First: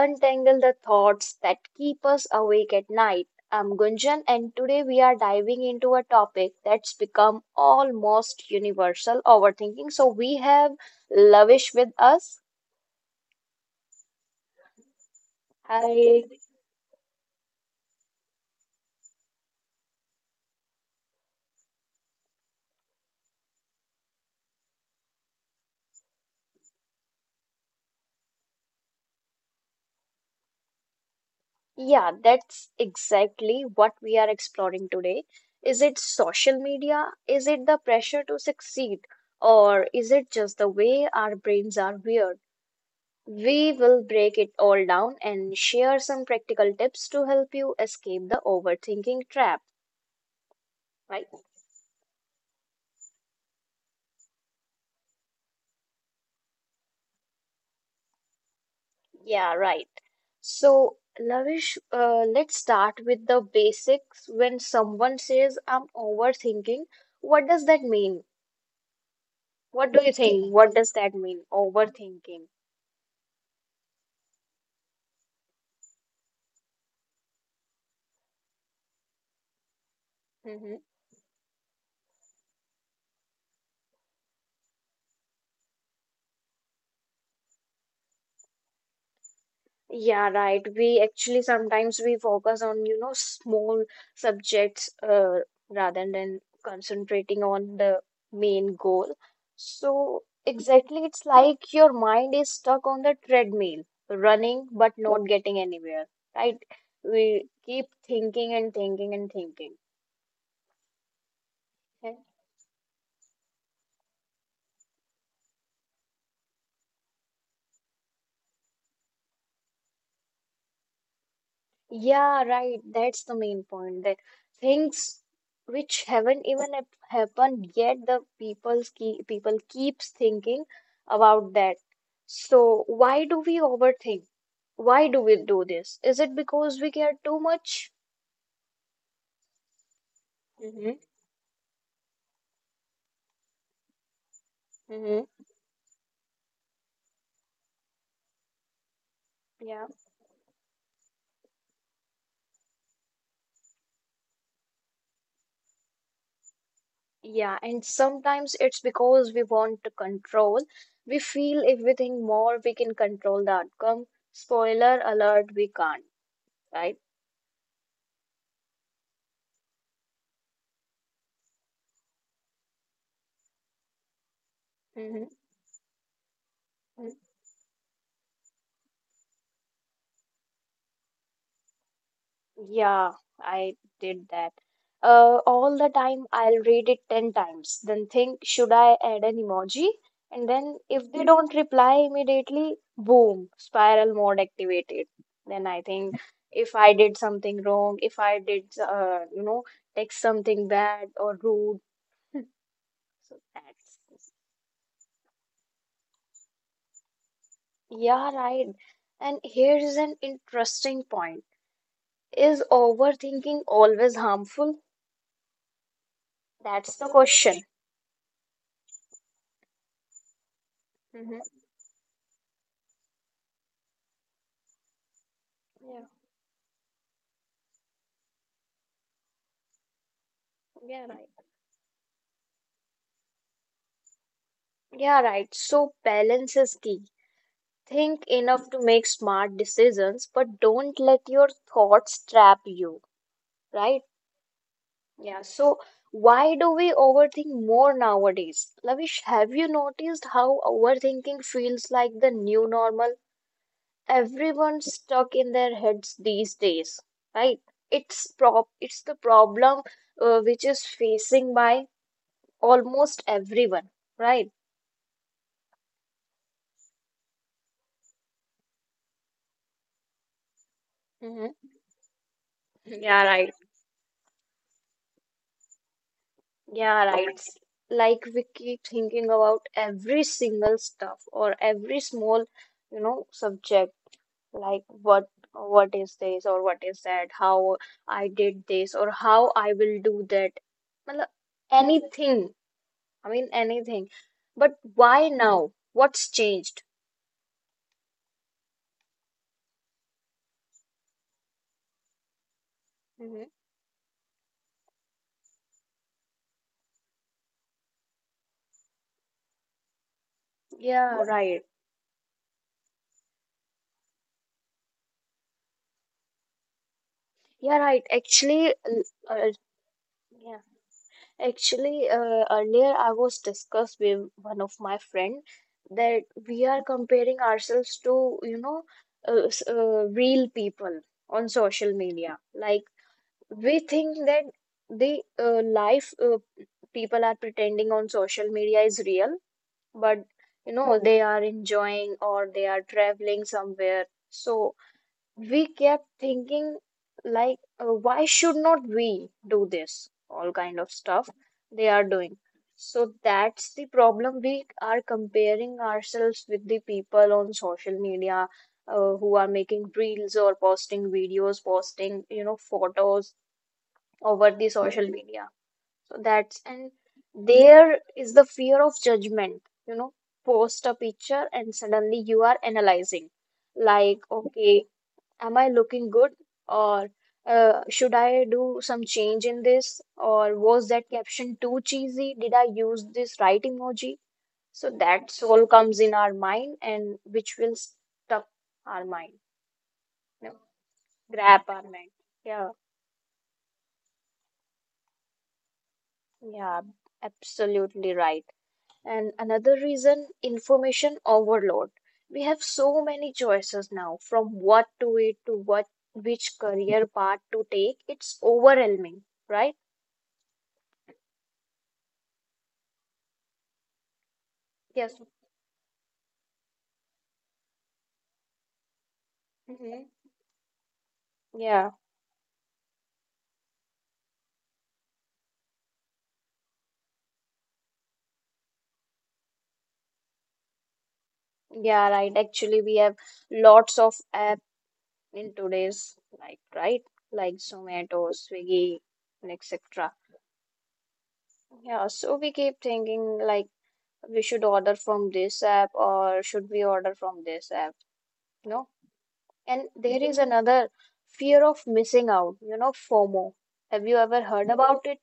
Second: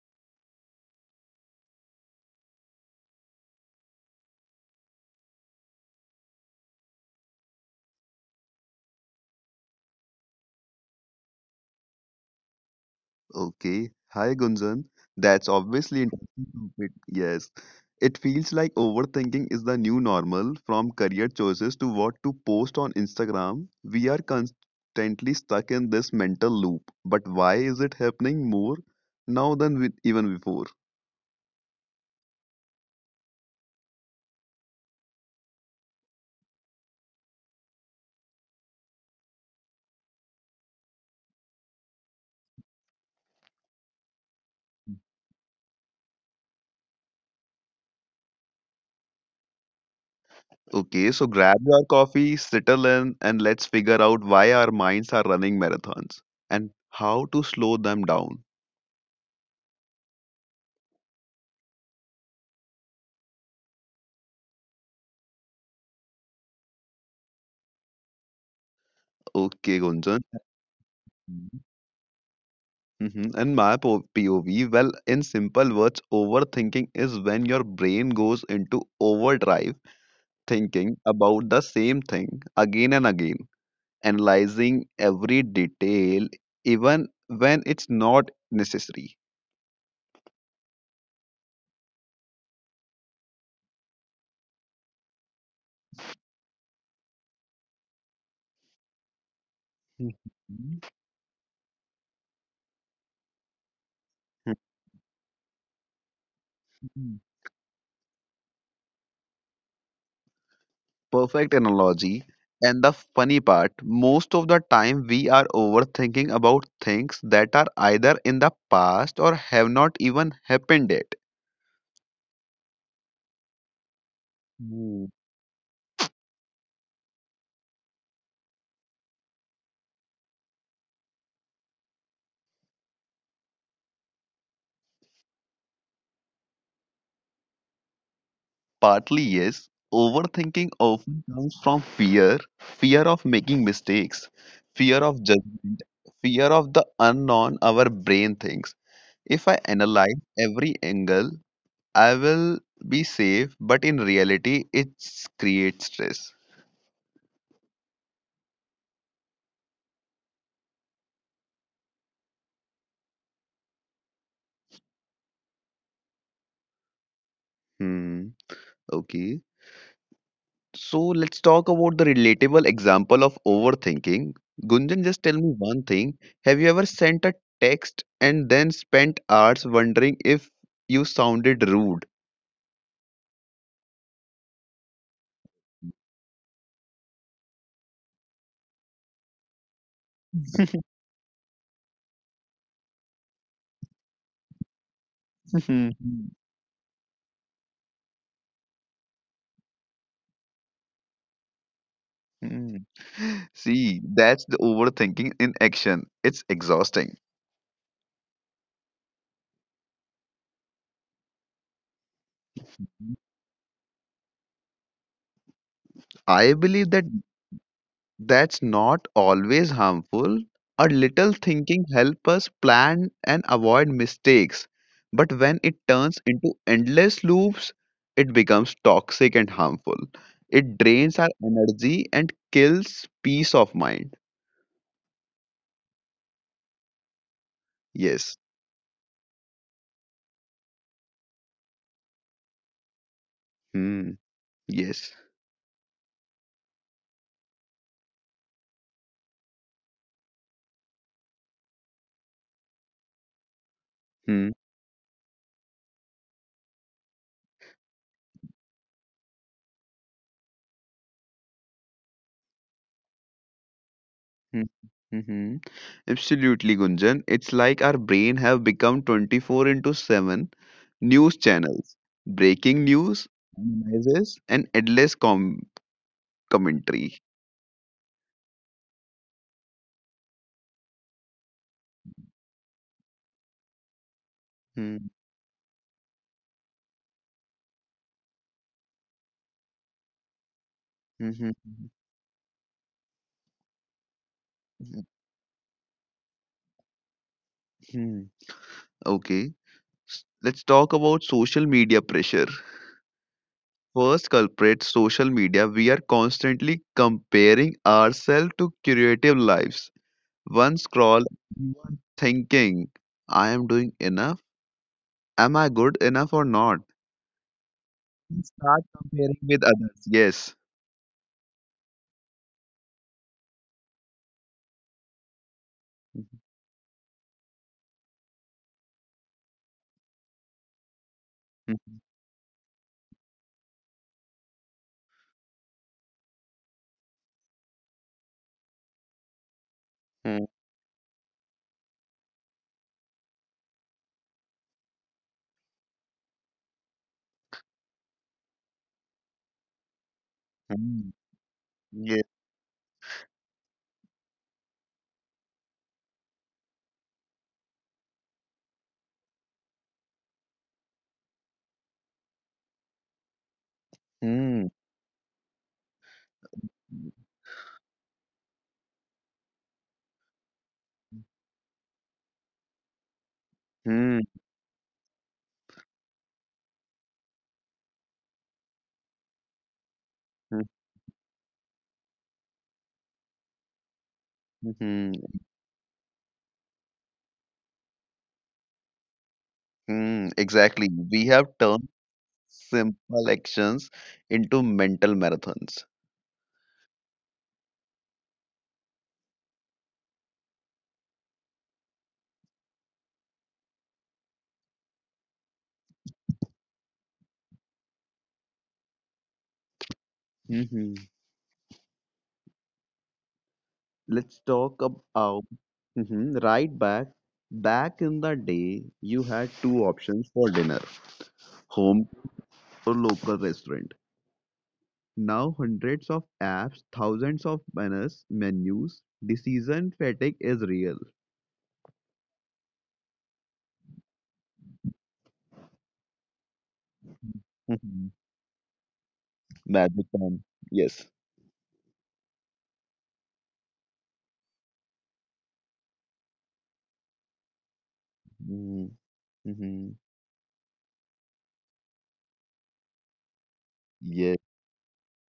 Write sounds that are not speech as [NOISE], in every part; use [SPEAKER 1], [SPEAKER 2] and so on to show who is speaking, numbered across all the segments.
[SPEAKER 1] untangle the thoughts that keep us awake at night. I'm Gunjan, and today we are diving into a topic that's become almost universal overthinking. So, we have Lavish with us.
[SPEAKER 2] Okay. Hi, Gunjan. That's obviously
[SPEAKER 1] Hi.
[SPEAKER 2] interesting topic. Yes. It feels like overthinking is the new normal from career choices to what to post on Instagram. We are constantly stuck in this mental loop. But why is it happening more now than with even before?
[SPEAKER 1] Yeah, that's exactly what we are exploring today. Is it social media? Is it the pressure to succeed? Or is it just the way our brains are wired? We will break it all down and share some practical tips to help you escape the overthinking trap,
[SPEAKER 2] Okay, so
[SPEAKER 1] right?
[SPEAKER 2] grab your coffee, settle in, and let's figure out why our minds are running marathons and how to slow them down.
[SPEAKER 1] Yeah, right. So, Lavish, let's start with the basics. When someone says, I'm overthinking, what does that mean?
[SPEAKER 2] Okay,
[SPEAKER 1] What do you
[SPEAKER 2] Gunjan.
[SPEAKER 1] think? What does that mean? Overthinking.
[SPEAKER 2] Mhm. POV, well, in simple words, overthinking is when your brain goes into overdrive,
[SPEAKER 1] Mm-hmm.
[SPEAKER 2] thinking about the same thing again and again, analyzing every detail, even when it's not necessary.
[SPEAKER 1] Yeah, right. We actually sometimes we focus on, you know, small subjects rather than concentrating on the main goal. So
[SPEAKER 2] Mhm.
[SPEAKER 1] exactly, it's like your mind is stuck on the treadmill, running but not getting anywhere, right?
[SPEAKER 2] Mhm. [LAUGHS]
[SPEAKER 1] We keep thinking and thinking and thinking.
[SPEAKER 2] Perfect
[SPEAKER 1] Okay?
[SPEAKER 2] analogy. And the funny part, most of the time we are overthinking about things that are either in the past or have not even happened yet.
[SPEAKER 1] Yeah, right. That's the main point. That things which haven't even hap- happened yet, the people's keep, people keeps thinking about that. So why do we overthink? Why do we do this? Is it because we care too much?
[SPEAKER 2] Partly, yes. Overthinking
[SPEAKER 1] Hmm
[SPEAKER 2] often comes from fear, fear of making mistakes, fear of
[SPEAKER 1] hmm
[SPEAKER 2] judgment, fear of the unknown our brain thinks. If I
[SPEAKER 1] Yeah.
[SPEAKER 2] analyze every angle, I will be safe, but in reality, it creates stress.
[SPEAKER 1] Yeah. And sometimes it's because we want to control. We feel if we think more, we can control the outcome. Spoiler alert, we can't, right?
[SPEAKER 2] Hmm, okay. So let's talk about the relatable example of overthinking. Gunjan, just
[SPEAKER 1] hmm
[SPEAKER 2] tell me one thing. Have you ever sent a text and then spent hours wondering if you sounded rude?
[SPEAKER 1] Yeah, I did that. All the time, I'll read it 10 times, then think, should I add an emoji? And then, if they don't reply immediately, boom, spiral mode activated. Then I think,
[SPEAKER 2] [LAUGHS]
[SPEAKER 1] if I did something wrong, if I did, you know, text something bad or rude,
[SPEAKER 2] Hmm.
[SPEAKER 1] so
[SPEAKER 2] See,
[SPEAKER 1] that's,
[SPEAKER 2] that's the overthinking in action. It's exhausting.
[SPEAKER 1] yeah, right. And here is an interesting point. Is overthinking always harmful?
[SPEAKER 2] I believe
[SPEAKER 1] That's
[SPEAKER 2] that
[SPEAKER 1] the question.
[SPEAKER 2] that's not always harmful. A little
[SPEAKER 1] Mm-hmm.
[SPEAKER 2] thinking helps us plan and avoid mistakes. But when it turns into endless loops, it becomes toxic and harmful. It
[SPEAKER 1] Yeah,
[SPEAKER 2] drains
[SPEAKER 1] right.
[SPEAKER 2] our energy and kills peace of mind.
[SPEAKER 1] Yeah, right. So balance is key. Think
[SPEAKER 2] Yes.
[SPEAKER 1] enough to make smart decisions, but don't let your thoughts trap you, right?
[SPEAKER 2] Hmm. Yes.
[SPEAKER 1] Yeah. So why do we overthink more nowadays? Lavish, have you noticed how overthinking feels like the new normal?
[SPEAKER 2] Hmm.
[SPEAKER 1] Everyone's stuck in their heads these days, right? It's prop. It's the problem which is facing by almost everyone, right?
[SPEAKER 2] Hmm. Mm-hmm. Absolutely, Gunjan. It's like our brain have become 24 into 7 news
[SPEAKER 1] hmm
[SPEAKER 2] channels, breaking
[SPEAKER 1] Yeah,
[SPEAKER 2] news,
[SPEAKER 1] right.
[SPEAKER 2] analysis, and endless
[SPEAKER 1] Yeah,
[SPEAKER 2] commentary.
[SPEAKER 1] right. Like we keep thinking about every single stuff or every small, you know, subject. Like
[SPEAKER 2] Hmm.
[SPEAKER 1] what is this or what is that? How I did this or how I will do that.
[SPEAKER 2] Hmm.
[SPEAKER 1] Matlab,
[SPEAKER 2] Hmm.
[SPEAKER 1] anything. I mean anything. But
[SPEAKER 2] Hmm.
[SPEAKER 1] why now? What's changed?
[SPEAKER 2] Hmm. Okay, let's talk about social media pressure.
[SPEAKER 1] Hmm
[SPEAKER 2] First culprit, social media. We are constantly comparing ourselves to creative lives. One
[SPEAKER 1] Yeah,
[SPEAKER 2] scroll,
[SPEAKER 1] right.
[SPEAKER 2] you are thinking, I am doing enough. Am I good enough or not?
[SPEAKER 1] Yeah, right.
[SPEAKER 2] You
[SPEAKER 1] Actually,
[SPEAKER 2] start comparing with others. Yes.
[SPEAKER 1] yeah. Actually, earlier I was discussed with one of my friend that we are comparing ourselves to, you know, real people on
[SPEAKER 2] [LAUGHS]
[SPEAKER 1] social
[SPEAKER 2] Mhm,
[SPEAKER 1] media. Like we think that the life people are pretending on social media is real, but
[SPEAKER 2] mhm,
[SPEAKER 1] you know, they are enjoying or they are traveling somewhere. So we kept thinking like why should not we do this all kind of
[SPEAKER 2] mhm.
[SPEAKER 1] stuff they are
[SPEAKER 2] Yeah.
[SPEAKER 1] doing. So that's the problem. We are comparing ourselves with the people on social media who are making reels or posting videos, posting, you know, photos over
[SPEAKER 2] Mm,
[SPEAKER 1] the social media. So that's. And there is the fear of judgment, you know. Post a picture and suddenly you are analyzing,
[SPEAKER 2] mhm,
[SPEAKER 1] like, okay, am I looking good? Or should I do some change in this? Or
[SPEAKER 2] mhm,
[SPEAKER 1] was that caption too cheesy? Did I use this right emoji? So
[SPEAKER 2] mhm.
[SPEAKER 1] that's all comes in our mind and which will stuck our mind,
[SPEAKER 2] Hmm,
[SPEAKER 1] you know,
[SPEAKER 2] exactly. We have
[SPEAKER 1] grab our
[SPEAKER 2] turned
[SPEAKER 1] mind. Yeah,
[SPEAKER 2] simple actions into mental marathons.
[SPEAKER 1] yeah, absolutely right. And another reason, information overload. We have so many choices now, from what to eat to what which career path to take. It's overwhelming, right?
[SPEAKER 2] Hmm. Let's talk
[SPEAKER 1] Yes.
[SPEAKER 2] about mhm, right back. Back in the day, you had two
[SPEAKER 1] hmm
[SPEAKER 2] options for dinner,
[SPEAKER 1] Yeah,
[SPEAKER 2] home or local restaurant. Now, hundreds of apps, thousands of banners, menus, decision fatigue is real.
[SPEAKER 1] yeah, right. Actually, we have lots of app in today's life, right? Like
[SPEAKER 2] Hmm.
[SPEAKER 1] Zomato, Swiggy, and
[SPEAKER 2] Magic
[SPEAKER 1] etc.
[SPEAKER 2] time. Yes.
[SPEAKER 1] Yeah, so we keep thinking like we should order from this app or should we order from this app, you
[SPEAKER 2] Hmm.
[SPEAKER 1] know? And
[SPEAKER 2] Hmm.
[SPEAKER 1] there is another fear of missing out, you know, FOMO. Have you
[SPEAKER 2] Yes.
[SPEAKER 1] ever heard about it?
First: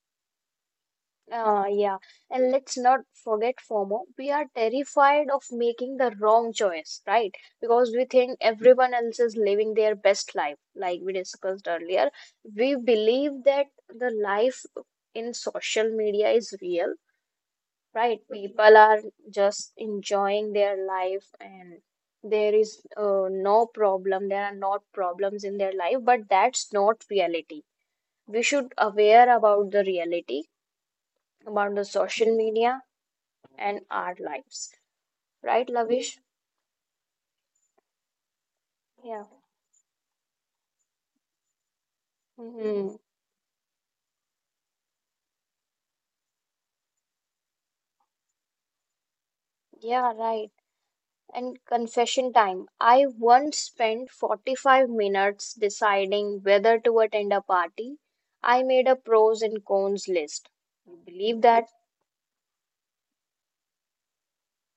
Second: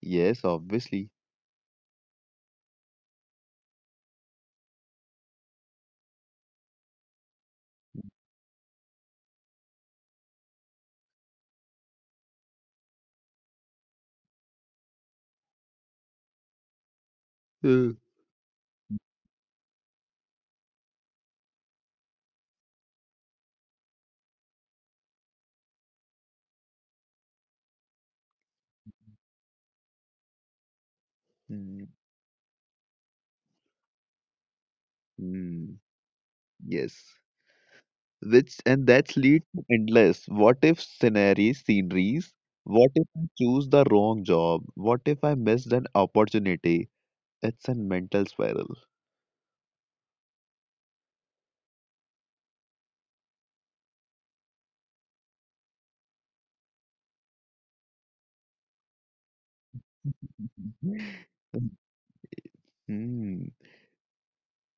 [SPEAKER 2] Yes, obviously.
[SPEAKER 1] Uh, yeah, and let's not forget FOMO. We are terrified of making the wrong choice, right? Because we think everyone else is living their best life, like we discussed earlier. We believe that the life in social media is real,
[SPEAKER 2] Mm.
[SPEAKER 1] right? People are just enjoying their life and there is no problem, there are not problems in their life, but that's not reality. We should aware about the reality, about the social media and our lives. Right,
[SPEAKER 2] Mm,
[SPEAKER 1] Lavish?
[SPEAKER 2] yes, which and that's
[SPEAKER 1] Yeah.
[SPEAKER 2] lead to endless what if sceneries.
[SPEAKER 1] hmm
[SPEAKER 2] What if I choose the wrong job? What if I missed an opportunity? It's a mental spiral.
[SPEAKER 1] Yeah, right. And confession time. I once spent 45 minutes deciding whether to attend a party. I made a pros and cons list. You believe that?
[SPEAKER 2] [LAUGHS] Hmm.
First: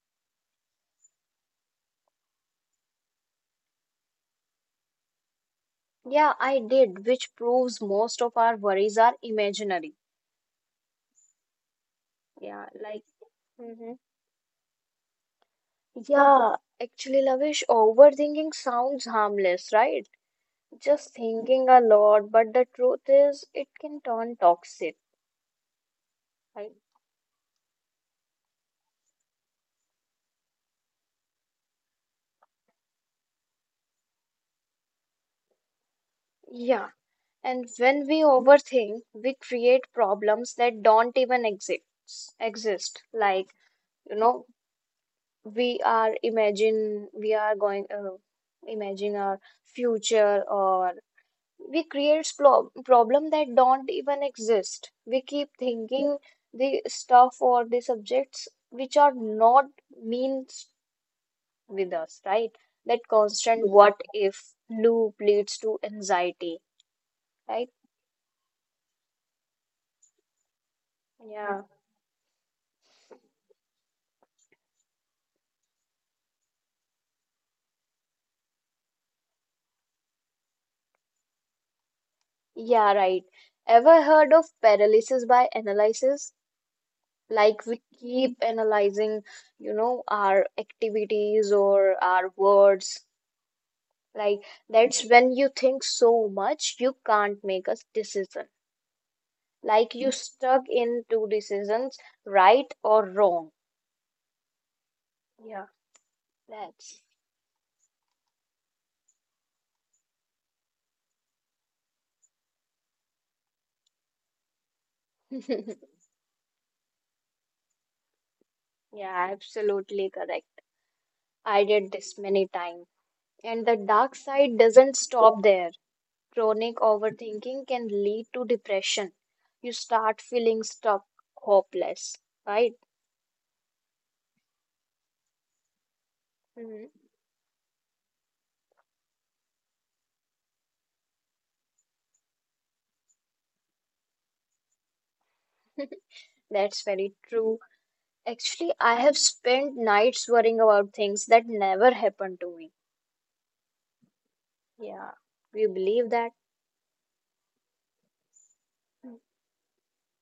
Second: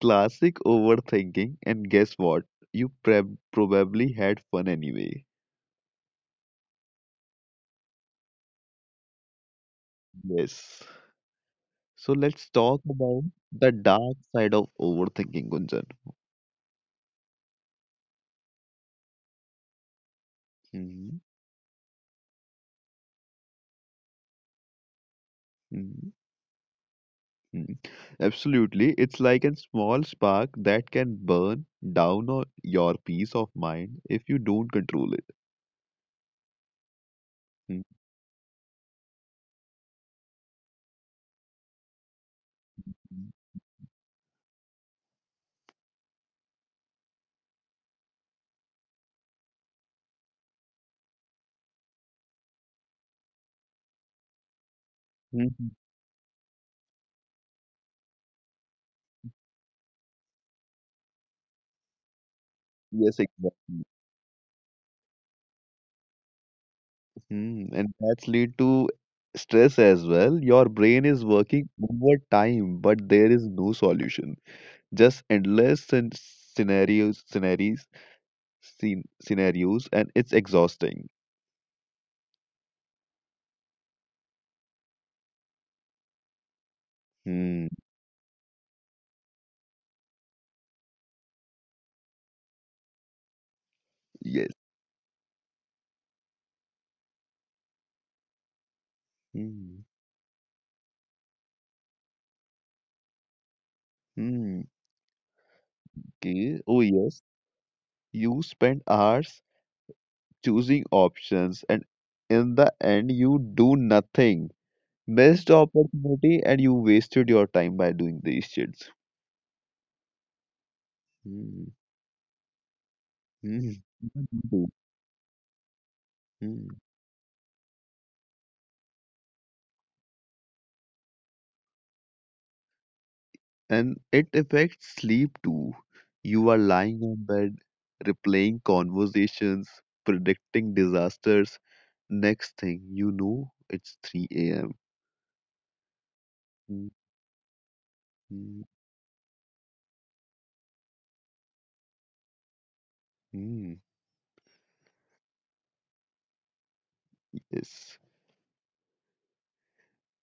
[SPEAKER 2] Classic overthinking, and guess what? You probably had fun anyway.
[SPEAKER 1] Yeah, I did, which proves most of our worries are imaginary.
[SPEAKER 2] Yes. So let's
[SPEAKER 1] Yeah,
[SPEAKER 2] talk
[SPEAKER 1] like,
[SPEAKER 2] about the
[SPEAKER 1] hmm
[SPEAKER 2] dark side of overthinking, Gunjan.
[SPEAKER 1] yeah, actually, Lavish, overthinking sounds harmless, right? Just
[SPEAKER 2] Hmm.
[SPEAKER 1] thinking a lot, but the truth is, it can turn toxic.
[SPEAKER 2] Hmm.
[SPEAKER 1] Right.
[SPEAKER 2] Mm, absolutely. It's like a small spark that can burn down on your peace of mind if you don't control it.
[SPEAKER 1] Yeah, and
[SPEAKER 2] Mm,
[SPEAKER 1] when we overthink, we create problems that don't even exist. Exist like, you know, we are imagine we are going imagine our future, or we create problem that don't even exist. We
[SPEAKER 2] mm,
[SPEAKER 1] keep
[SPEAKER 2] mm.
[SPEAKER 1] thinking the stuff or the subjects which are not means with us, right? That
[SPEAKER 2] Yes,
[SPEAKER 1] constant
[SPEAKER 2] exactly.
[SPEAKER 1] what if loop leads to anxiety, right?
[SPEAKER 2] Mm, and that's lead to stress as well. Your brain is
[SPEAKER 1] Yeah.
[SPEAKER 2] working overtime, but there is no solution. Just endless scenarios, and it's exhausting.
[SPEAKER 1] Yeah, right. Ever heard of paralysis by analysis? Like
[SPEAKER 2] Mm,
[SPEAKER 1] we keep analyzing, you know, our activities or our words. Like
[SPEAKER 2] yes.
[SPEAKER 1] that's when you think so much you can't make a decision.
[SPEAKER 2] Mm,
[SPEAKER 1] Like you stuck in two decisions, right or wrong.
[SPEAKER 2] mm,
[SPEAKER 1] Yeah,
[SPEAKER 2] okay. Oh,
[SPEAKER 1] that's.
[SPEAKER 2] yes. You spend hours choosing options and in the end you do nothing. Missed
[SPEAKER 1] [LAUGHS]
[SPEAKER 2] opportunity and you wasted your time by doing these shits.
[SPEAKER 1] Yeah, absolutely correct. I
[SPEAKER 2] Hmm.
[SPEAKER 1] did this many times. And the
[SPEAKER 2] Hmm.
[SPEAKER 1] dark side
[SPEAKER 2] Mhm.
[SPEAKER 1] doesn't stop there. Chronic
[SPEAKER 2] Mm.
[SPEAKER 1] overthinking can lead to depression. You start feeling stuck, hopeless, right?
[SPEAKER 2] And it affects sleep too. You are
[SPEAKER 1] hmm
[SPEAKER 2] lying on bed, replaying conversations, predicting disasters. Next thing you know, it's 3 a.m.
[SPEAKER 1] [LAUGHS] That's
[SPEAKER 2] Mm,
[SPEAKER 1] very true.
[SPEAKER 2] mm,
[SPEAKER 1] Actually, I have spent nights worrying about things that never happened to me.
[SPEAKER 2] mm.
[SPEAKER 1] Yeah. Do you believe that?
[SPEAKER 2] Yes.
[SPEAKER 1] Mm.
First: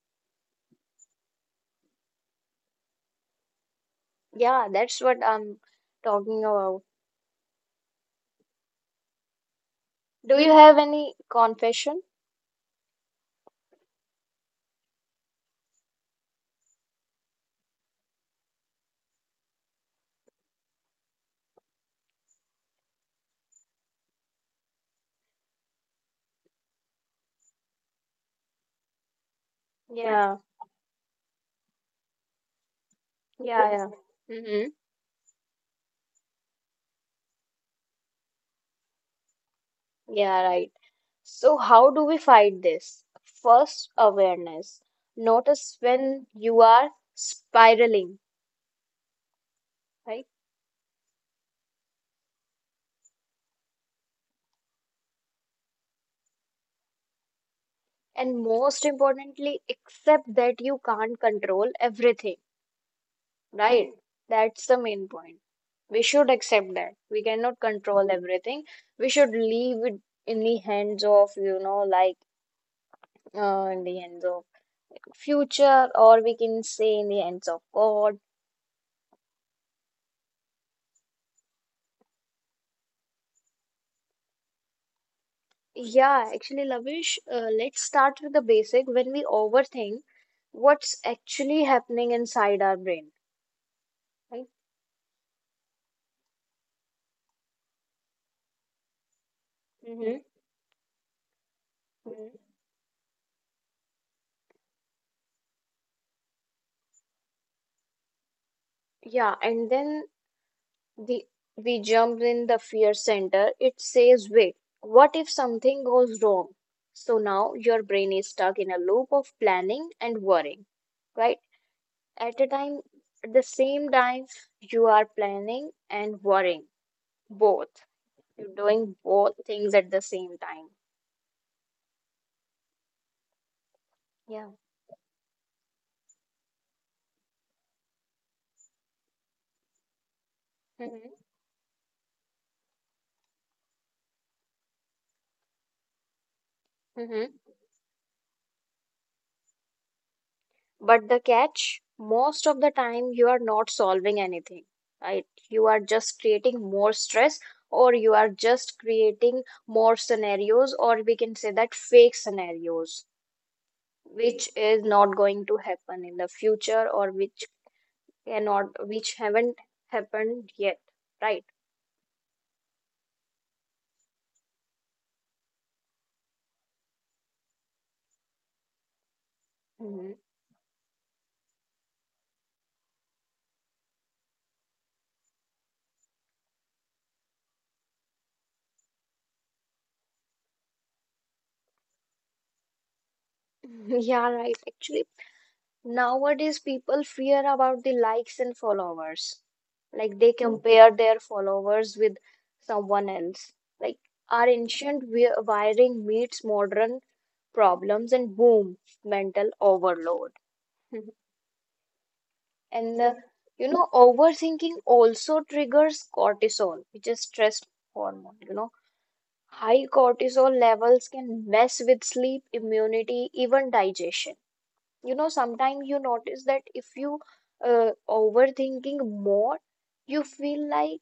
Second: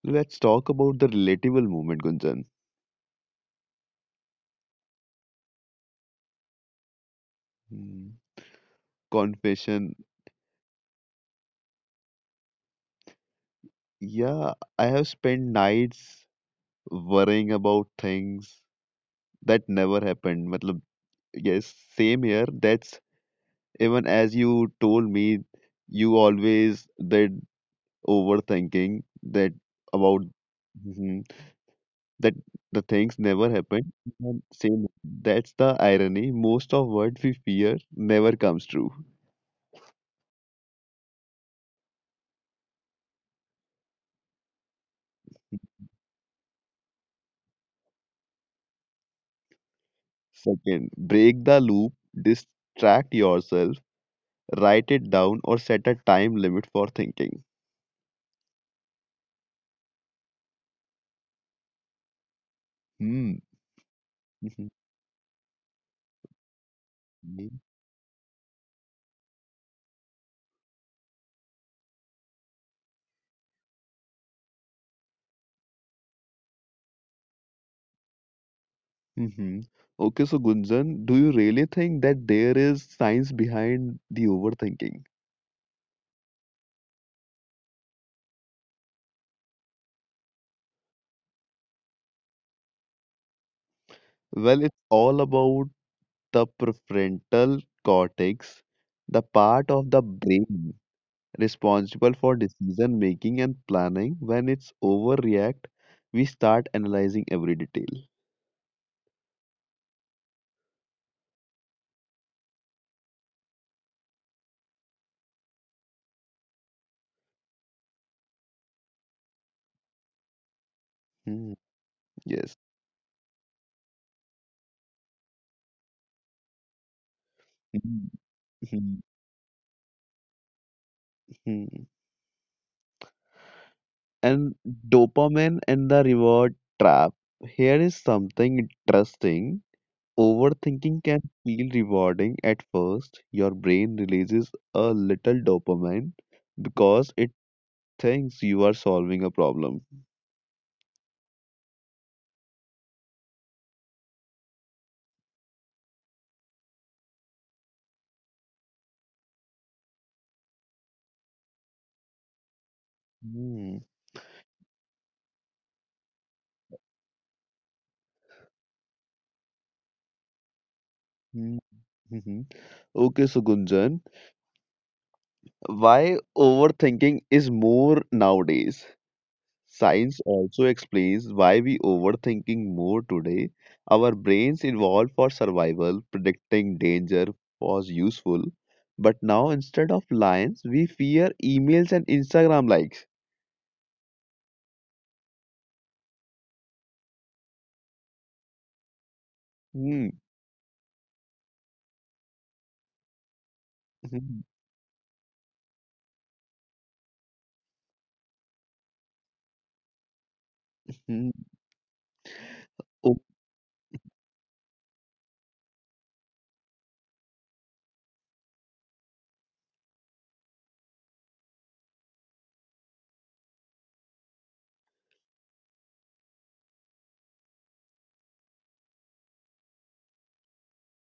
[SPEAKER 2] Let's talk about the relatable moment, Gunjan.
[SPEAKER 1] Yeah, that's what I'm talking about.
[SPEAKER 2] Mm. Confession.
[SPEAKER 1] Do you have any confession?
[SPEAKER 2] Yeah, I have spent nights worrying about things that never happened. Matlab, yes, same here. That's even as you told me, you always did overthinking that about
[SPEAKER 1] Yeah.
[SPEAKER 2] mhm, that the things never
[SPEAKER 1] Yeah,
[SPEAKER 2] happened. And
[SPEAKER 1] yeah. [LAUGHS]
[SPEAKER 2] same, that's the irony. Most of what we fear never comes true.
[SPEAKER 1] Yeah, right. So, how do we fight this? First, awareness. Notice when you are spiraling, right?
[SPEAKER 2] Second, break the loop, distract yourself, write it down, or set a time limit for thinking.
[SPEAKER 1] And most importantly, accept that you can't control everything,
[SPEAKER 2] Hmm.
[SPEAKER 1] right? That's
[SPEAKER 2] Mhm.
[SPEAKER 1] the main point. We should accept that. We cannot
[SPEAKER 2] Mhm.
[SPEAKER 1] control everything. We should leave it in the hands of, you know, like in the hands of future, or we can say in the hands of God.
[SPEAKER 2] Mhm. Okay, so Gunjan, do you really think that there is science behind the overthinking?
[SPEAKER 1] Yeah, actually, Lavish, let's start with the basic. When we overthink, what's actually happening inside our brain, right?
[SPEAKER 2] Well, it's all about the prefrontal cortex, the part of the
[SPEAKER 1] Mm-hmm.
[SPEAKER 2] brain responsible for
[SPEAKER 1] hmm
[SPEAKER 2] decision making and planning. When it's overreact, we start analyzing every detail.
[SPEAKER 1] Yeah, and then the we jump in the fear center. It says, wait, what if something goes wrong? So now your brain is stuck in a loop of planning and worrying, right?
[SPEAKER 2] Hmm,
[SPEAKER 1] At a
[SPEAKER 2] yes.
[SPEAKER 1] time, at the same time, you are planning and worrying both.
[SPEAKER 2] Mhm,
[SPEAKER 1] You're doing
[SPEAKER 2] mhm,
[SPEAKER 1] both things at the same time.
[SPEAKER 2] mhm.
[SPEAKER 1] Yeah.
[SPEAKER 2] And dopamine and the reward trap. Here is something interesting. Overthinking
[SPEAKER 1] Mhm,
[SPEAKER 2] can feel rewarding at first. Your brain releases a little dopamine because it
[SPEAKER 1] mhm.
[SPEAKER 2] thinks you are solving a problem.
[SPEAKER 1] But the catch, most of the time you are not solving anything, right? You are just creating more stress, or you are just creating more scenarios, or we can say that fake scenarios,
[SPEAKER 2] Hmm,
[SPEAKER 1] which is not going to happen in the future, or which cannot, which haven't happened yet, right?
[SPEAKER 2] hmm, hmm, hmm. Okay, so Gunjan, why overthinking is more nowadays?
[SPEAKER 1] Mhm.
[SPEAKER 2] Science also explains why we overthinking more today. Our brains evolved for survival, predicting danger was useful, but now instead of lions, we fear emails and Instagram likes.
[SPEAKER 1] [LAUGHS] Yeah, right. Actually, nowadays, people fear about the likes and followers.
[SPEAKER 2] Mm,
[SPEAKER 1] Like they, hmm, compare their followers with someone else. Like
[SPEAKER 2] mhm,
[SPEAKER 1] our ancient wiring meets modern problems and boom, mental overload. [LAUGHS]
[SPEAKER 2] mhm.
[SPEAKER 1] And
[SPEAKER 2] Oh,
[SPEAKER 1] you know, overthinking also triggers cortisol, which is stress hormone. You know, high cortisol levels can mess with sleep, immunity, even digestion. You know, sometimes you notice that if you overthinking more, you feel like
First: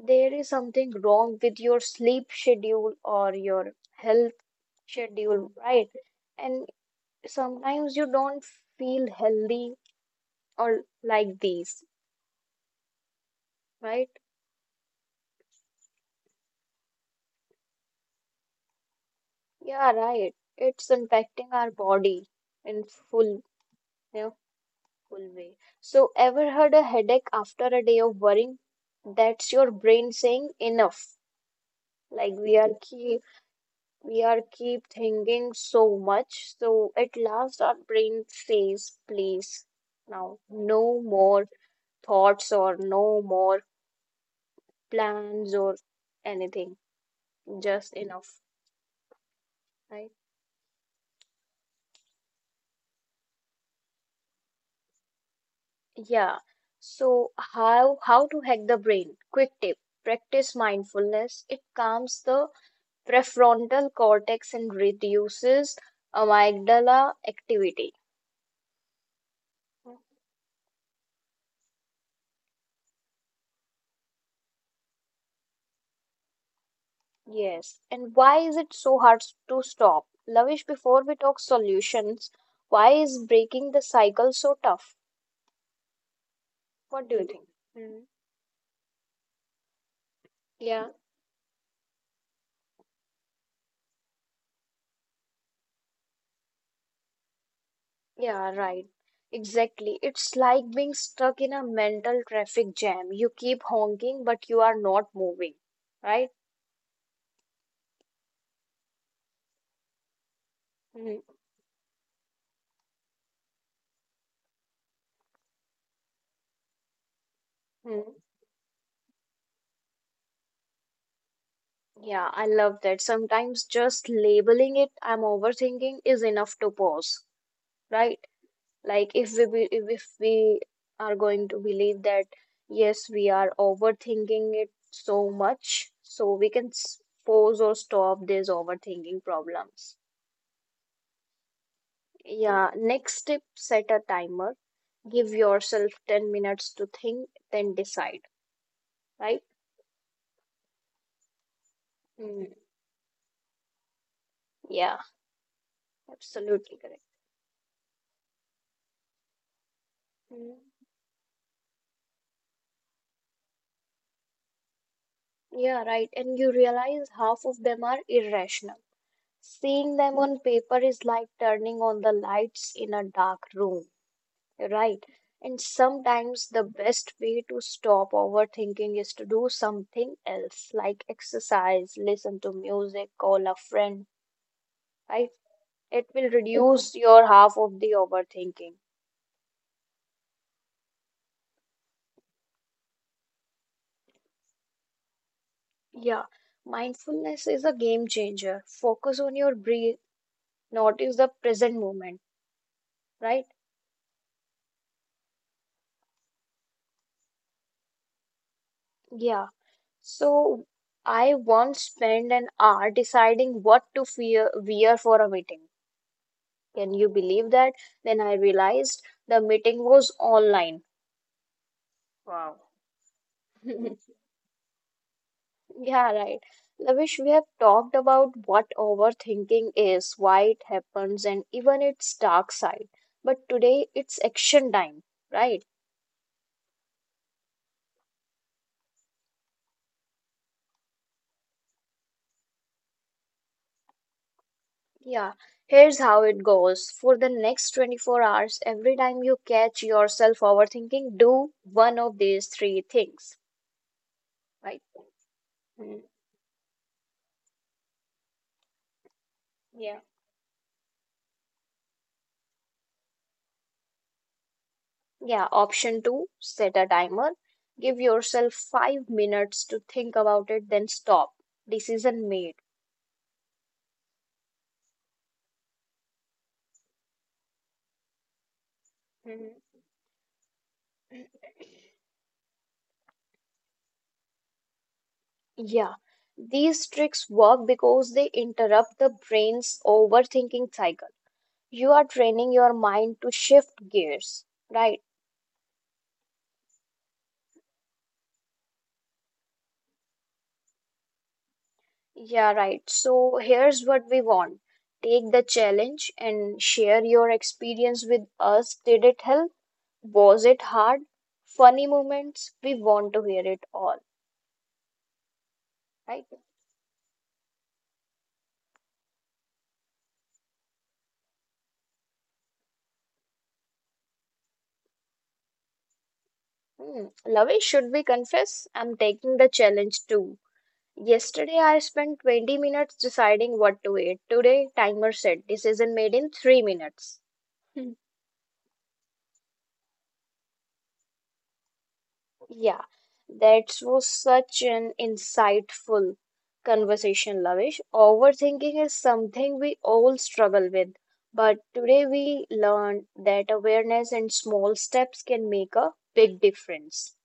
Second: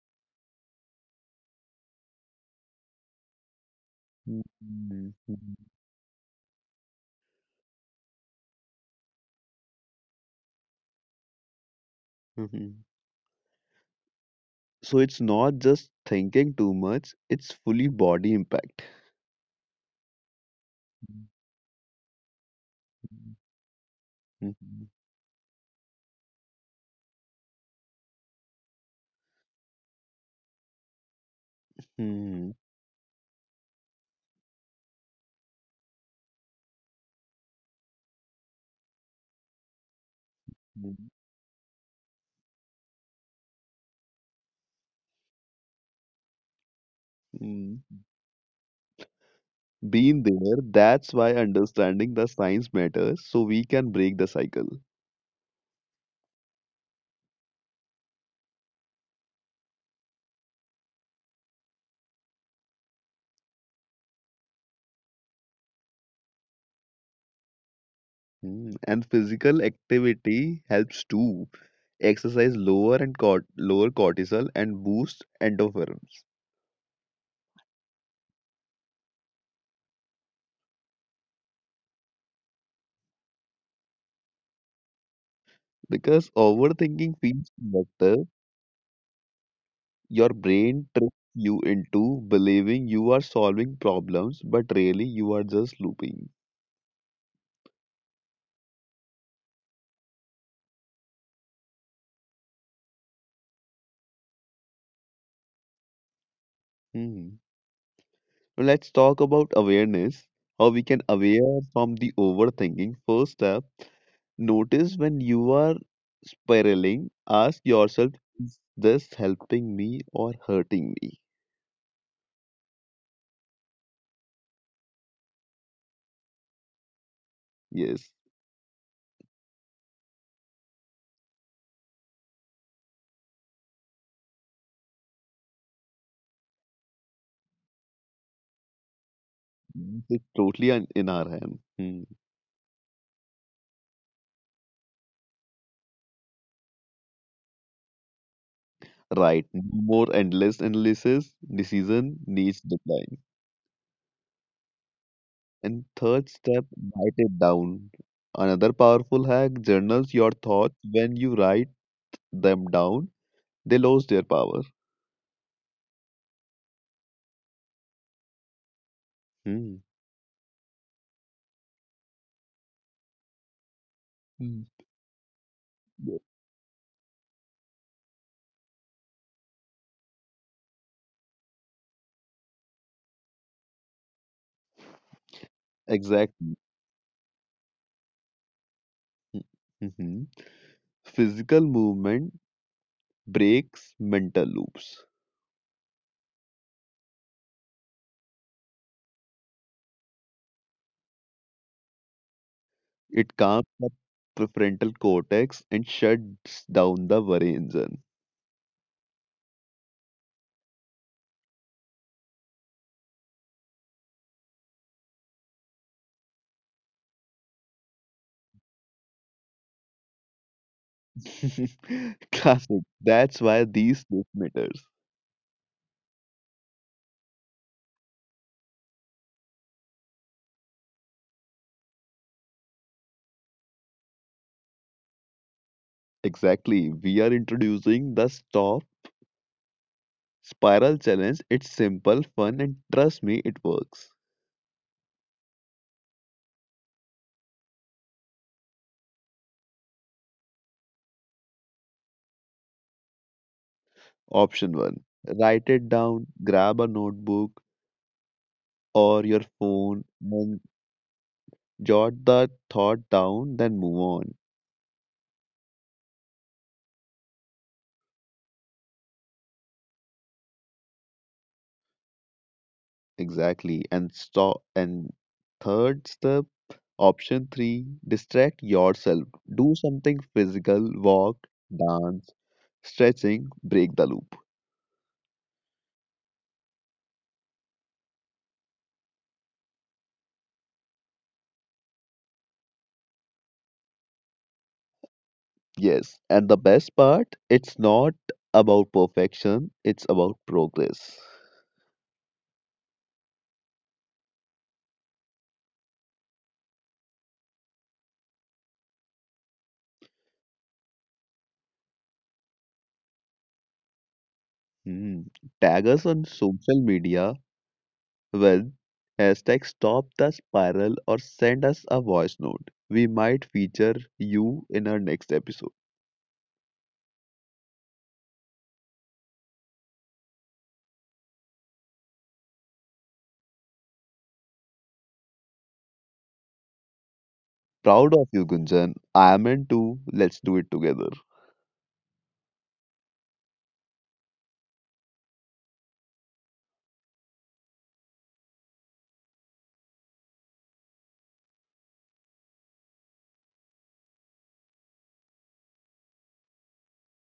[SPEAKER 1] there is something wrong with your sleep schedule or your health
[SPEAKER 2] mm,
[SPEAKER 1] schedule,
[SPEAKER 2] mhm,
[SPEAKER 1] right? And sometimes you don't feel healthy or like these,
[SPEAKER 2] mhm.
[SPEAKER 1] right?
[SPEAKER 2] So it's not just thinking too much, it's fully body impact.
[SPEAKER 1] Yeah, right. It's
[SPEAKER 2] Mm,
[SPEAKER 1] impacting our body in full, you know,
[SPEAKER 2] mhm,
[SPEAKER 1] full way. So, ever heard a headache after a day of worrying? That's your brain saying enough. Like
[SPEAKER 2] mhm,
[SPEAKER 1] we are keep. We are keep thinking so much, so at last our brain says, please, now no
[SPEAKER 2] mhm,
[SPEAKER 1] more thoughts or no more plans or anything, just
[SPEAKER 2] mhm.
[SPEAKER 1] enough, right?
[SPEAKER 2] Been there, that's why understanding the science matters, so we can break the cycle.
[SPEAKER 1] Yeah. So how to hack the brain? Quick tip. Practice mindfulness. It calms the prefrontal cortex and reduces amygdala activity.
[SPEAKER 2] Mm, and physical activity helps too. Exercise lower cortisol and boost endorphins.
[SPEAKER 1] Yes, and why is it so hard to stop? Lavish, before we talk solutions, why is breaking the cycle so tough?
[SPEAKER 2] Because
[SPEAKER 1] What do
[SPEAKER 2] overthinking
[SPEAKER 1] you think?
[SPEAKER 2] feels
[SPEAKER 1] Mm.
[SPEAKER 2] better your
[SPEAKER 1] Yeah,
[SPEAKER 2] brain tricks you into believing you are solving problems, but really you are just looping.
[SPEAKER 1] yeah, right. Exactly. It's like being stuck in a mental traffic jam. You keep honking, but you are not moving, right?
[SPEAKER 2] Hmm. Now let's talk about awareness. How we can
[SPEAKER 1] Mm.
[SPEAKER 2] aware from the overthinking. First step, notice when you are spiraling, ask yourself,
[SPEAKER 1] Mm.
[SPEAKER 2] is this helping me or hurting me?
[SPEAKER 1] Yeah, I love that. Sometimes just labeling it, I'm overthinking, is enough to pause,
[SPEAKER 2] Yes,
[SPEAKER 1] right? Like if if we are going to believe that yes we are overthinking it so much, so we can pause or stop these overthinking problems.
[SPEAKER 2] it's totally in our hand. Hmm.
[SPEAKER 1] Yeah, next tip, set a timer, give yourself 10 minutes to think, then decide, right?
[SPEAKER 2] Right, no more endless analysis, decision
[SPEAKER 1] Mm,
[SPEAKER 2] needs decline.
[SPEAKER 1] yeah,
[SPEAKER 2] And third step,
[SPEAKER 1] absolutely correct.
[SPEAKER 2] write it down. Another powerful hack, journals your
[SPEAKER 1] Mm,
[SPEAKER 2] thoughts. When you write them down, they lose their power.
[SPEAKER 1] yeah, right, and you realize half of them are irrational.
[SPEAKER 2] Hmm.
[SPEAKER 1] Seeing them on paper is like turning on the lights in a dark room.
[SPEAKER 2] Hmm.
[SPEAKER 1] Right. And
[SPEAKER 2] Yeah,
[SPEAKER 1] sometimes the best way to stop overthinking is to do something else, like exercise, listen to music, call a friend, right? It will
[SPEAKER 2] exactly.
[SPEAKER 1] reduce your half of the overthinking.
[SPEAKER 2] Mm-hmm. Physical movement breaks mental loops.
[SPEAKER 1] Yeah. Mindfulness is a game changer. Focus on your breath, notice the present moment,
[SPEAKER 2] It
[SPEAKER 1] right?
[SPEAKER 2] calms the prefrontal cortex and shuts down the worry engine.
[SPEAKER 1] Yeah. So I once spent an hour deciding what to wear for a meeting. Can you believe that? Then I realized the meeting was online.
[SPEAKER 2] [LAUGHS]
[SPEAKER 1] Wow.
[SPEAKER 2] Classic. That's why these
[SPEAKER 1] [LAUGHS]
[SPEAKER 2] days matters.
[SPEAKER 1] Yeah, right. Lavish, we have talked about what overthinking is, why it happens, and even its dark side. But today it's action time, right?
[SPEAKER 2] Exactly. We are introducing the stop spiral challenge, it's simple, fun, and trust me, it works.
[SPEAKER 1] Yeah. Here's how it goes. For the next 24 hours, every time you catch yourself overthinking, do one of these three things,
[SPEAKER 2] Option
[SPEAKER 1] right?
[SPEAKER 2] 1, write it
[SPEAKER 1] Mm.
[SPEAKER 2] down, grab a notebook or your
[SPEAKER 1] Yeah.
[SPEAKER 2] phone, and jot the thought down, then move on.
[SPEAKER 1] Yeah, option two, set a timer. Give yourself 5 minutes to think about it, then stop. Decision made.
[SPEAKER 2] Exactly. And stop. And third step, option 3, distract yourself.
[SPEAKER 1] Mhm.
[SPEAKER 2] Do something physical, walk, dance, stretching, break the loop.
[SPEAKER 1] Yeah, these tricks work because they interrupt the brain's overthinking cycle. You are training your mind to shift gears, right?
[SPEAKER 2] Yes. And the best part, it's not about perfection, it's about progress.
[SPEAKER 1] Yeah, right. So here's what we want. Take the challenge and share your experience with us. Did it help? Was it hard? Funny moments? We want to hear it all,
[SPEAKER 2] Hmm. Tag us
[SPEAKER 1] right?
[SPEAKER 2] on social media with hashtag stop the spiral or send us a voice note. We might feature you in our next episode.
[SPEAKER 1] Hmm, Lavesh, should we confess? I'm taking the challenge too. Yesterday, I spent 20 minutes deciding what to eat. Today, timer said decision made in 3 minutes. Hmm.
[SPEAKER 2] Proud of you, Gunjan. I am in too. Let's do it together.
[SPEAKER 1] Yeah, that was such an insightful conversation, Lavish. Overthinking is something we all struggle with, but today we learned that awareness and small steps can make a big difference,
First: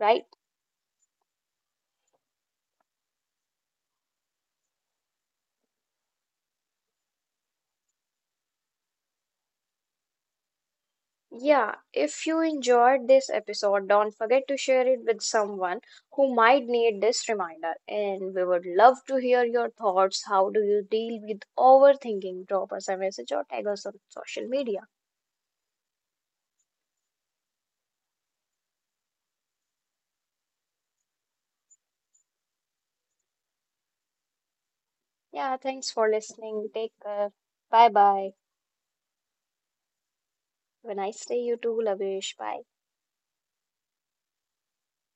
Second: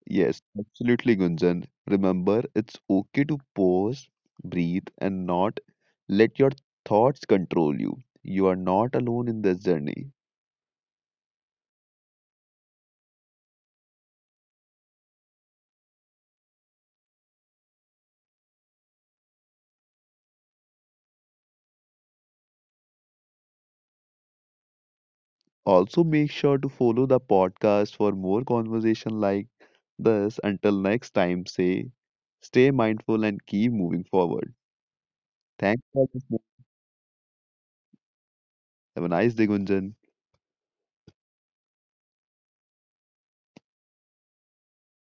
[SPEAKER 1] right?
[SPEAKER 2] Yes, absolutely, Gunjan. Remember, it's okay to pause, breathe, and not let your thoughts control you. You are not alone in this journey.
[SPEAKER 1] Yeah, if you enjoyed this episode, don't forget to share it with someone who might need this reminder. And we would love to hear your thoughts. How do you deal with overthinking? Drop us a message or tag us on social media.
[SPEAKER 2] Also, make sure to follow the podcast for more conversation like this. Until next time, say stay mindful and keep moving forward.
[SPEAKER 1] Yeah,
[SPEAKER 2] Thanks
[SPEAKER 1] thanks
[SPEAKER 2] for
[SPEAKER 1] for
[SPEAKER 2] listening.
[SPEAKER 1] listening. Take care. Bye bye.
[SPEAKER 2] Have a nice day, Gunjan.
[SPEAKER 1] Have a nice day, you too, Lavish. Bye.